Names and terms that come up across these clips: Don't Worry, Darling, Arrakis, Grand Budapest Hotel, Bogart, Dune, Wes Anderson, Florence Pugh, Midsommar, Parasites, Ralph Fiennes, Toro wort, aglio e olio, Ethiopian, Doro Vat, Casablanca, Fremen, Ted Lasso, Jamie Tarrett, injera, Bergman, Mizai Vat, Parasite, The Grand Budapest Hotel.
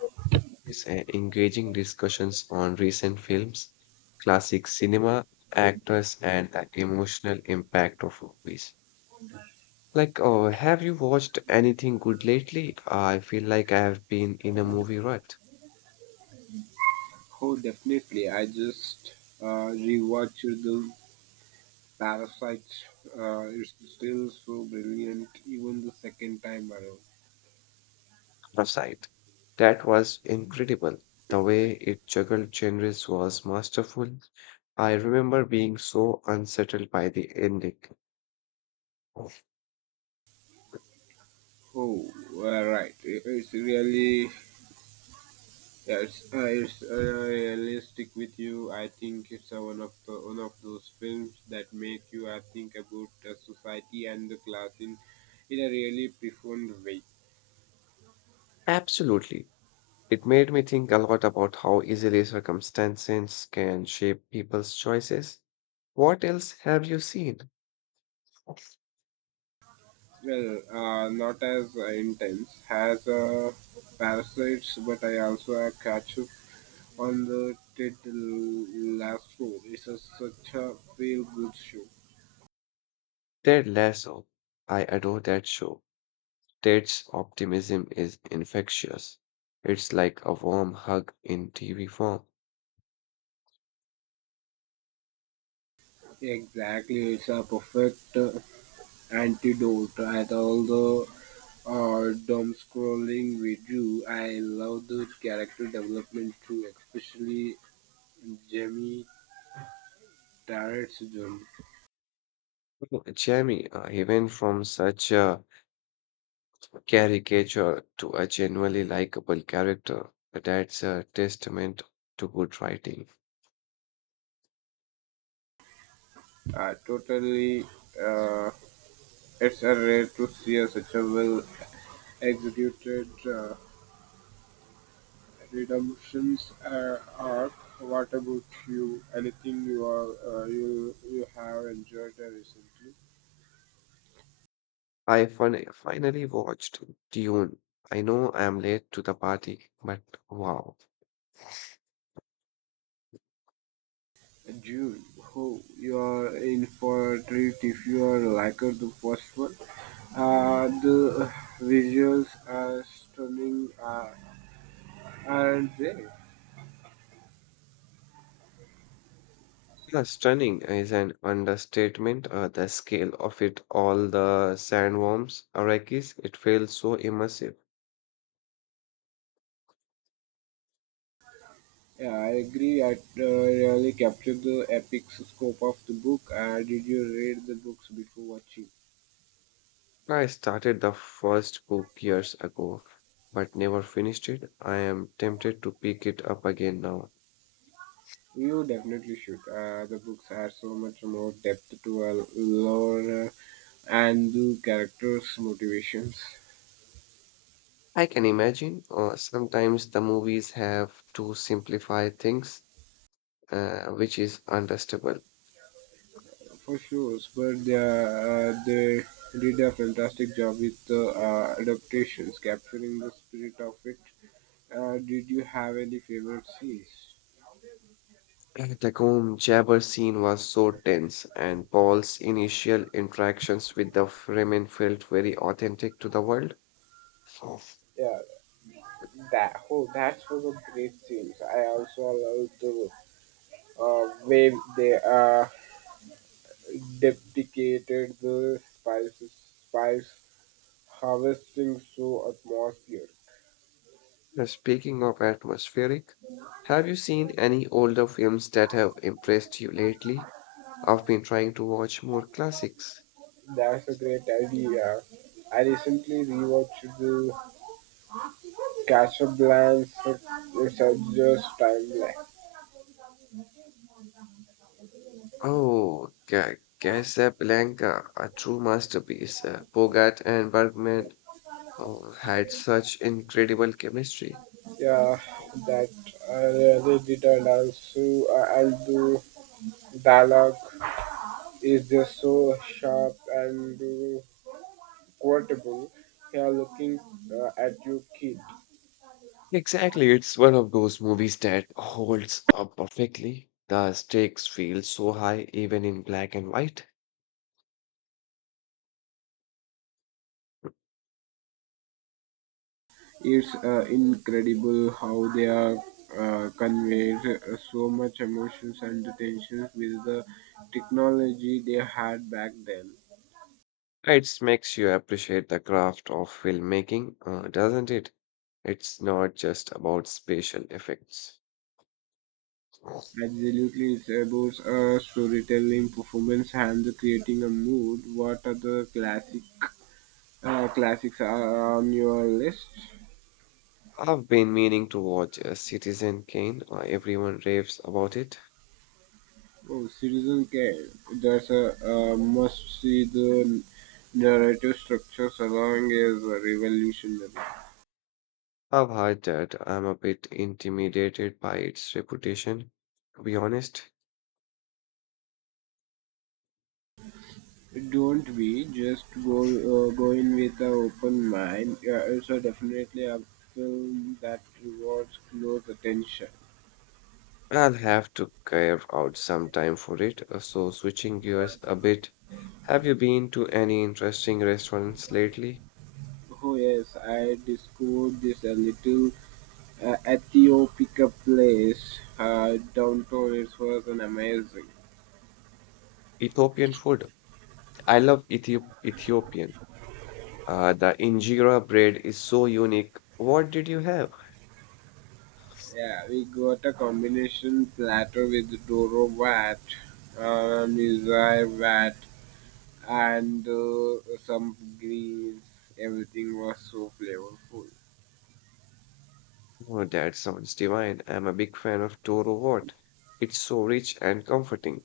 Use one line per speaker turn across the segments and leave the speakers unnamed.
Topic is Engaging discussions on recent films, classic cinema, actors, and the emotional impact of movies. Like, oh, have you watched anything good lately? I feel like I have been in a movie rut.
Oh, definitely. I just rewatched the Parasites. It's still so brilliant, even the second time around.
Parasite. That was incredible. The way it juggled genres was masterful. I remember being so unsettled by the ending.
Oh, right. It's really, yeah, it's really stick with you. I think it's one of the, one of those films that make you think about society and the class in a really profound way.
Absolutely. It made me think a lot about how easily circumstances can shape people's choices. What else have you seen?
Well, not as intense as Parasites, but I also catch up on the title last four. It's a, such a feel good show.
Ted Lasso. I adore that show. Ted's optimism is infectious. It's like a warm hug in TV form.
Exactly, it's a perfect antidote at all the dumb scrolling we do. I love the character development too, especially Jamie Tarrett's journey.
Jamie, he went from such a caricature to a genuinely likable character. That's a testament to good writing.
Totally, uh, it's a rare to see a, such a well executed. Redemptions arc. What about you? Anything you are you have enjoyed recently?
Finally watched Dune. I know I'm late to the party, but wow.
June, oh, you are in for a treat if you are like the first one. The visuals are stunning, aren't they?
Yeah, stunning is an understatement. The scale of it all, the sandworms, Arrakis, it feels so immersive.
Yeah, I agree. I really captured the epic scope of the book. Did you read the books before watching?
I started the first book years ago, but never finished it. I am tempted to pick it up again now.
You definitely should. The books are so much more depth to a lore and the characters' motivations,
I can imagine. Sometimes the movies have to simplify things, which is understandable.
for sure. But they did a fantastic job with the adaptations, capturing the spirit of it. Did you have any favorite scenes?
The Combe Jabber scene was so tense, and Paul's initial interactions with the Fremen felt very authentic to the world. So,
Yeah, that oh, that was a great scene. I also loved the way they depicted the spice harvesting through atmosphere.
Speaking of atmospheric, have you seen any older films that have impressed you lately? I've been trying to watch more classics.
That's a great idea. I recently rewatched the Casablanca Researchers Timeline.
Oh, Casablanca, a true masterpiece. Bogart and Bergman had such incredible chemistry.
Yeah, that I really did, and also I'll do dialogue is just so sharp and quotable here looking at your kid.
Exactly. It's one of those movies that holds up perfectly. The stakes feel so high, even in black and white.
It's incredible how they are conveys so much emotions and tensions with the technology they had back then.
It makes you appreciate the craft of filmmaking, doesn't it? It's not just about special effects.
Absolutely, it's about storytelling, performance, and the creating a mood. What are the classics are on your list?
I've been meaning to watch Citizen Kane. Everyone raves about it.
Oh, Citizen Kane. That's a, must see. The narrative structure along is revolutionary.
I've heard that I'm a bit intimidated by its reputation. To be honest,
Don't be just go go in with an open mind. It's a definitely a film that rewards close attention.
I'll have to carve out some time for it. So, switching gears a bit, have you been to any interesting restaurants lately?
Oh yes, I discovered this a little Ethiopia place downtown. It was an amazing.
Ethiopian food. I love Ethiopian. The injera bread is so unique. What did you have?
Yeah, we got a combination platter with Doro Vat, Mizai Vat, and some greens. Everything was so flavorful.
Oh, that sounds divine. I'm a big fan of Toro wort. It's so rich and comforting.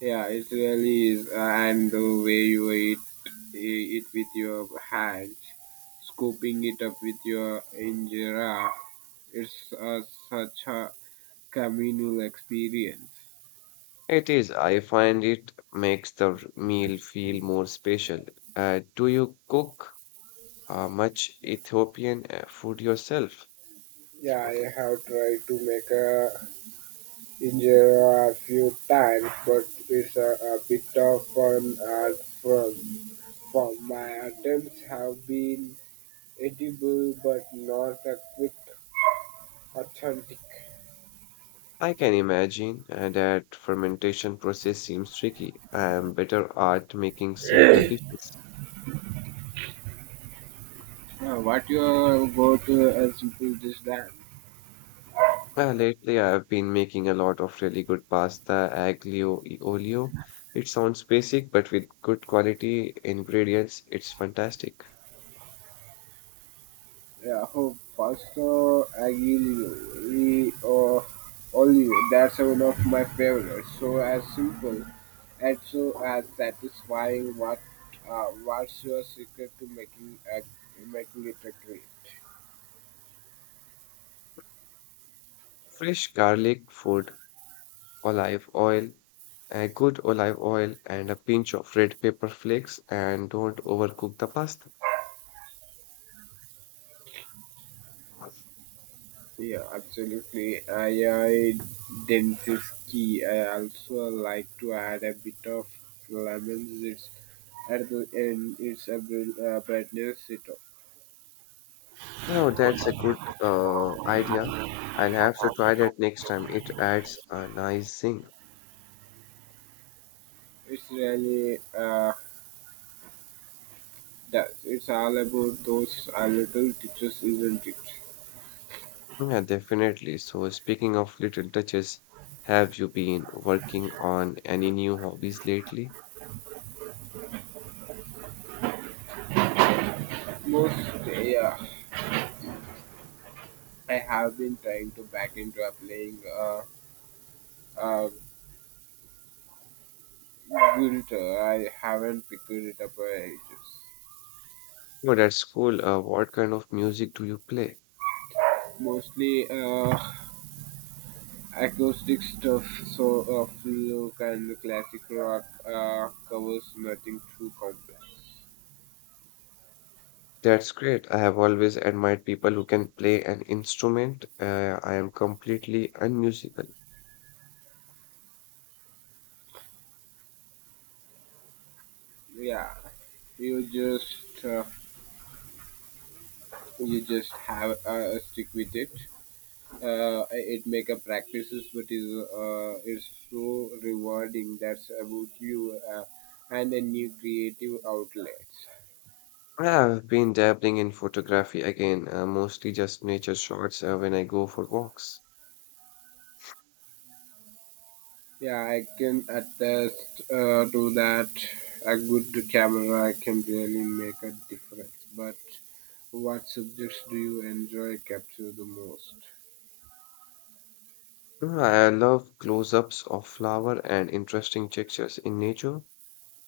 Yeah, it really is. And the way you eat it with your hands, scooping it up with your injera, it's such a communal experience.
It is. I find it makes the meal feel more special. Do you cook much Ethiopian food yourself?
Yeah, I have tried to make a There a few times, but it's a bit of fun art form. From my attempts have been edible, but not a quick authentic.
I can imagine that fermentation process seems tricky. I am better at making simpler dishes.
Yeah, what your go to as simple this that
Lately, I've been making a lot of really good pasta, aglio e olio. It sounds basic, but with good quality ingredients, it's fantastic.
Yeah, oh, Pastor Aguilio, or Olio, that's one of my favorites. So as simple and so as satisfying. What, what's your secret to making a making it a great?
Fresh garlic, food, olive oil, a good olive oil, and a pinch of red pepper flakes, and don't overcook the pasta.
Yeah, absolutely. I dentistry. I also like to add a bit of lemon zest at the end. It's a bit, brightness. It up.
Oh, that's a good idea. I'll have to try that next time. It adds a nice zing.
It's really that it's all about those little teachers, isn't it?
Yeah, definitely. So, speaking of little touches, have you been working on any new hobbies lately?
Most, yeah, I have been trying to back into applying uh, guitar. I haven't picked it up ages.
Oh, that's cool. What kind of music do you play?
Mostly acoustic stuff, so folk and classic rock covers nothing too complex.
That's great. I have always admired people who can play an instrument. I am completely unmusical.
Yeah, you just uh, you just have stick with it. It make a practices but is it's so rewarding that's about you and a new creative outlets
I have been dabbling in photography again, mostly just nature shots when I go for walks.
yeah I can attest to that a good camera can really make a difference but what subjects do you enjoy capture the most
I love close-ups of flower and interesting textures in nature.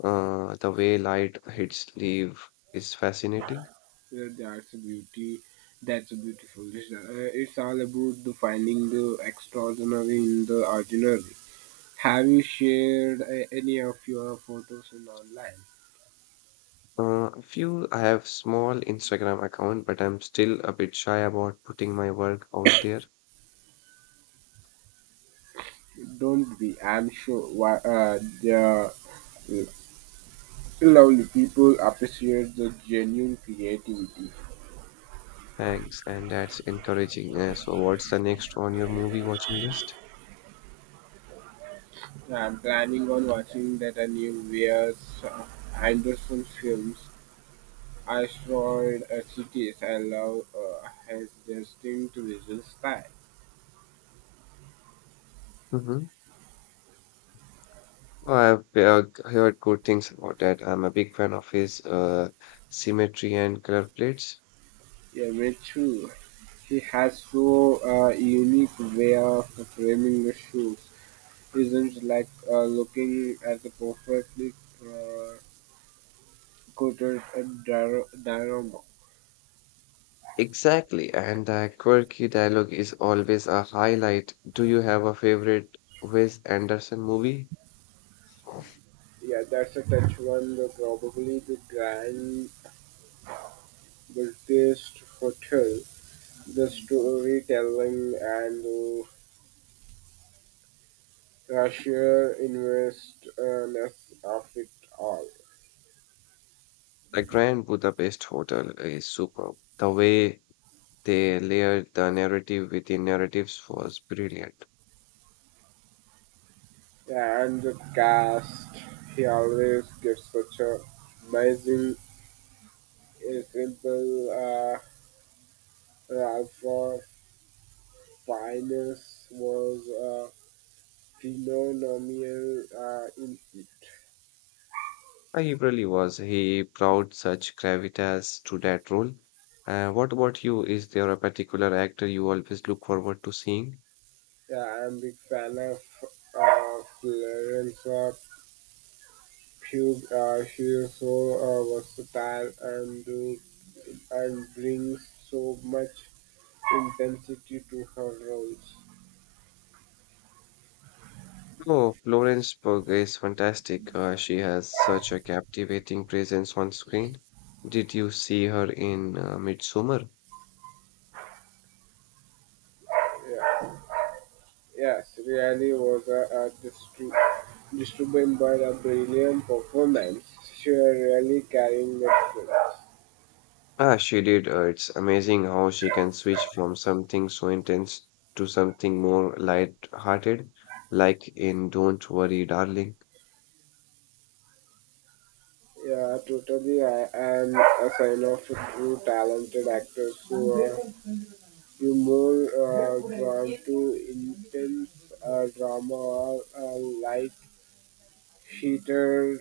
The way light hits leaf is fascinating.
yeah, that's a beautiful This, it's all about the finding the extraordinary in the ordinary. Have you shared any of your photos in online?
A few, I have small Instagram account, but I'm still a bit shy about putting my work out there.
Don't be. I'm sure why, the lovely people appreciate the genuine creativity.
Thanks, and that's encouraging. So, what's the next on your movie watching list?
So, I'm planning on watching that a new Wes Anderson films. I saw it at cities. I love his distinct visual style.
Mm-hmm. I've heard good things about that. I'm a big fan of his symmetry and color plates.
Yeah, me too. He has so unique way of framing the shoes. Isn't like looking at a perfectly uh, coated diorama.
Exactly, and the quirky dialogue is always a highlight. Do you have a favorite Wes Anderson movie?
Yeah, that's a touch one. The, probably the Grand Budapest Hotel, the storytelling, and the Russia investness of it all.
The Grand Budapest Hotel is superb. The way they layered the narrative within narratives was brilliant.
Yeah, and the cast, he always gets such a amazing, a simple. Ralph Fiennes was phenomenal in it.
I really was. He brought such gravitas to that role. What about you? Is there a particular actor you always look forward to seeing?
Yeah, I'm a big fan of Florence Pugh. She is so versatile and do, and brings so much intensity to her roles.
Oh, Florence Pugh is fantastic. She has such a captivating presence on screen. Did you see her in Midsommar?
Yeah. Yes, really was a, disturbing but a brilliant performance. She really carrying the film.
Ah, she did. It's amazing how she can switch from something so intense to something more light-hearted, like in Don't Worry, Darling.
Yeah, totally. I am a sign of true talented actors who are you more drawn to intense drama or light heated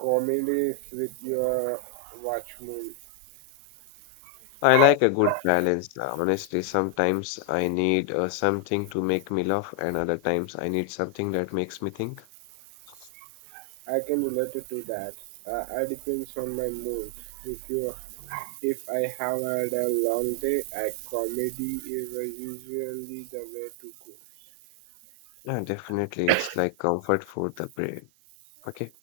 comedies with your watchmen.
I like a good balance. Honestly, sometimes I need something to make me laugh, and other times I need something that makes me think.
I can relate it to that. It depends on my mood. If you if I have had a long day, a comedy is usually the way to go.
Yeah, definitely, it's like comfort for the brain. Okay.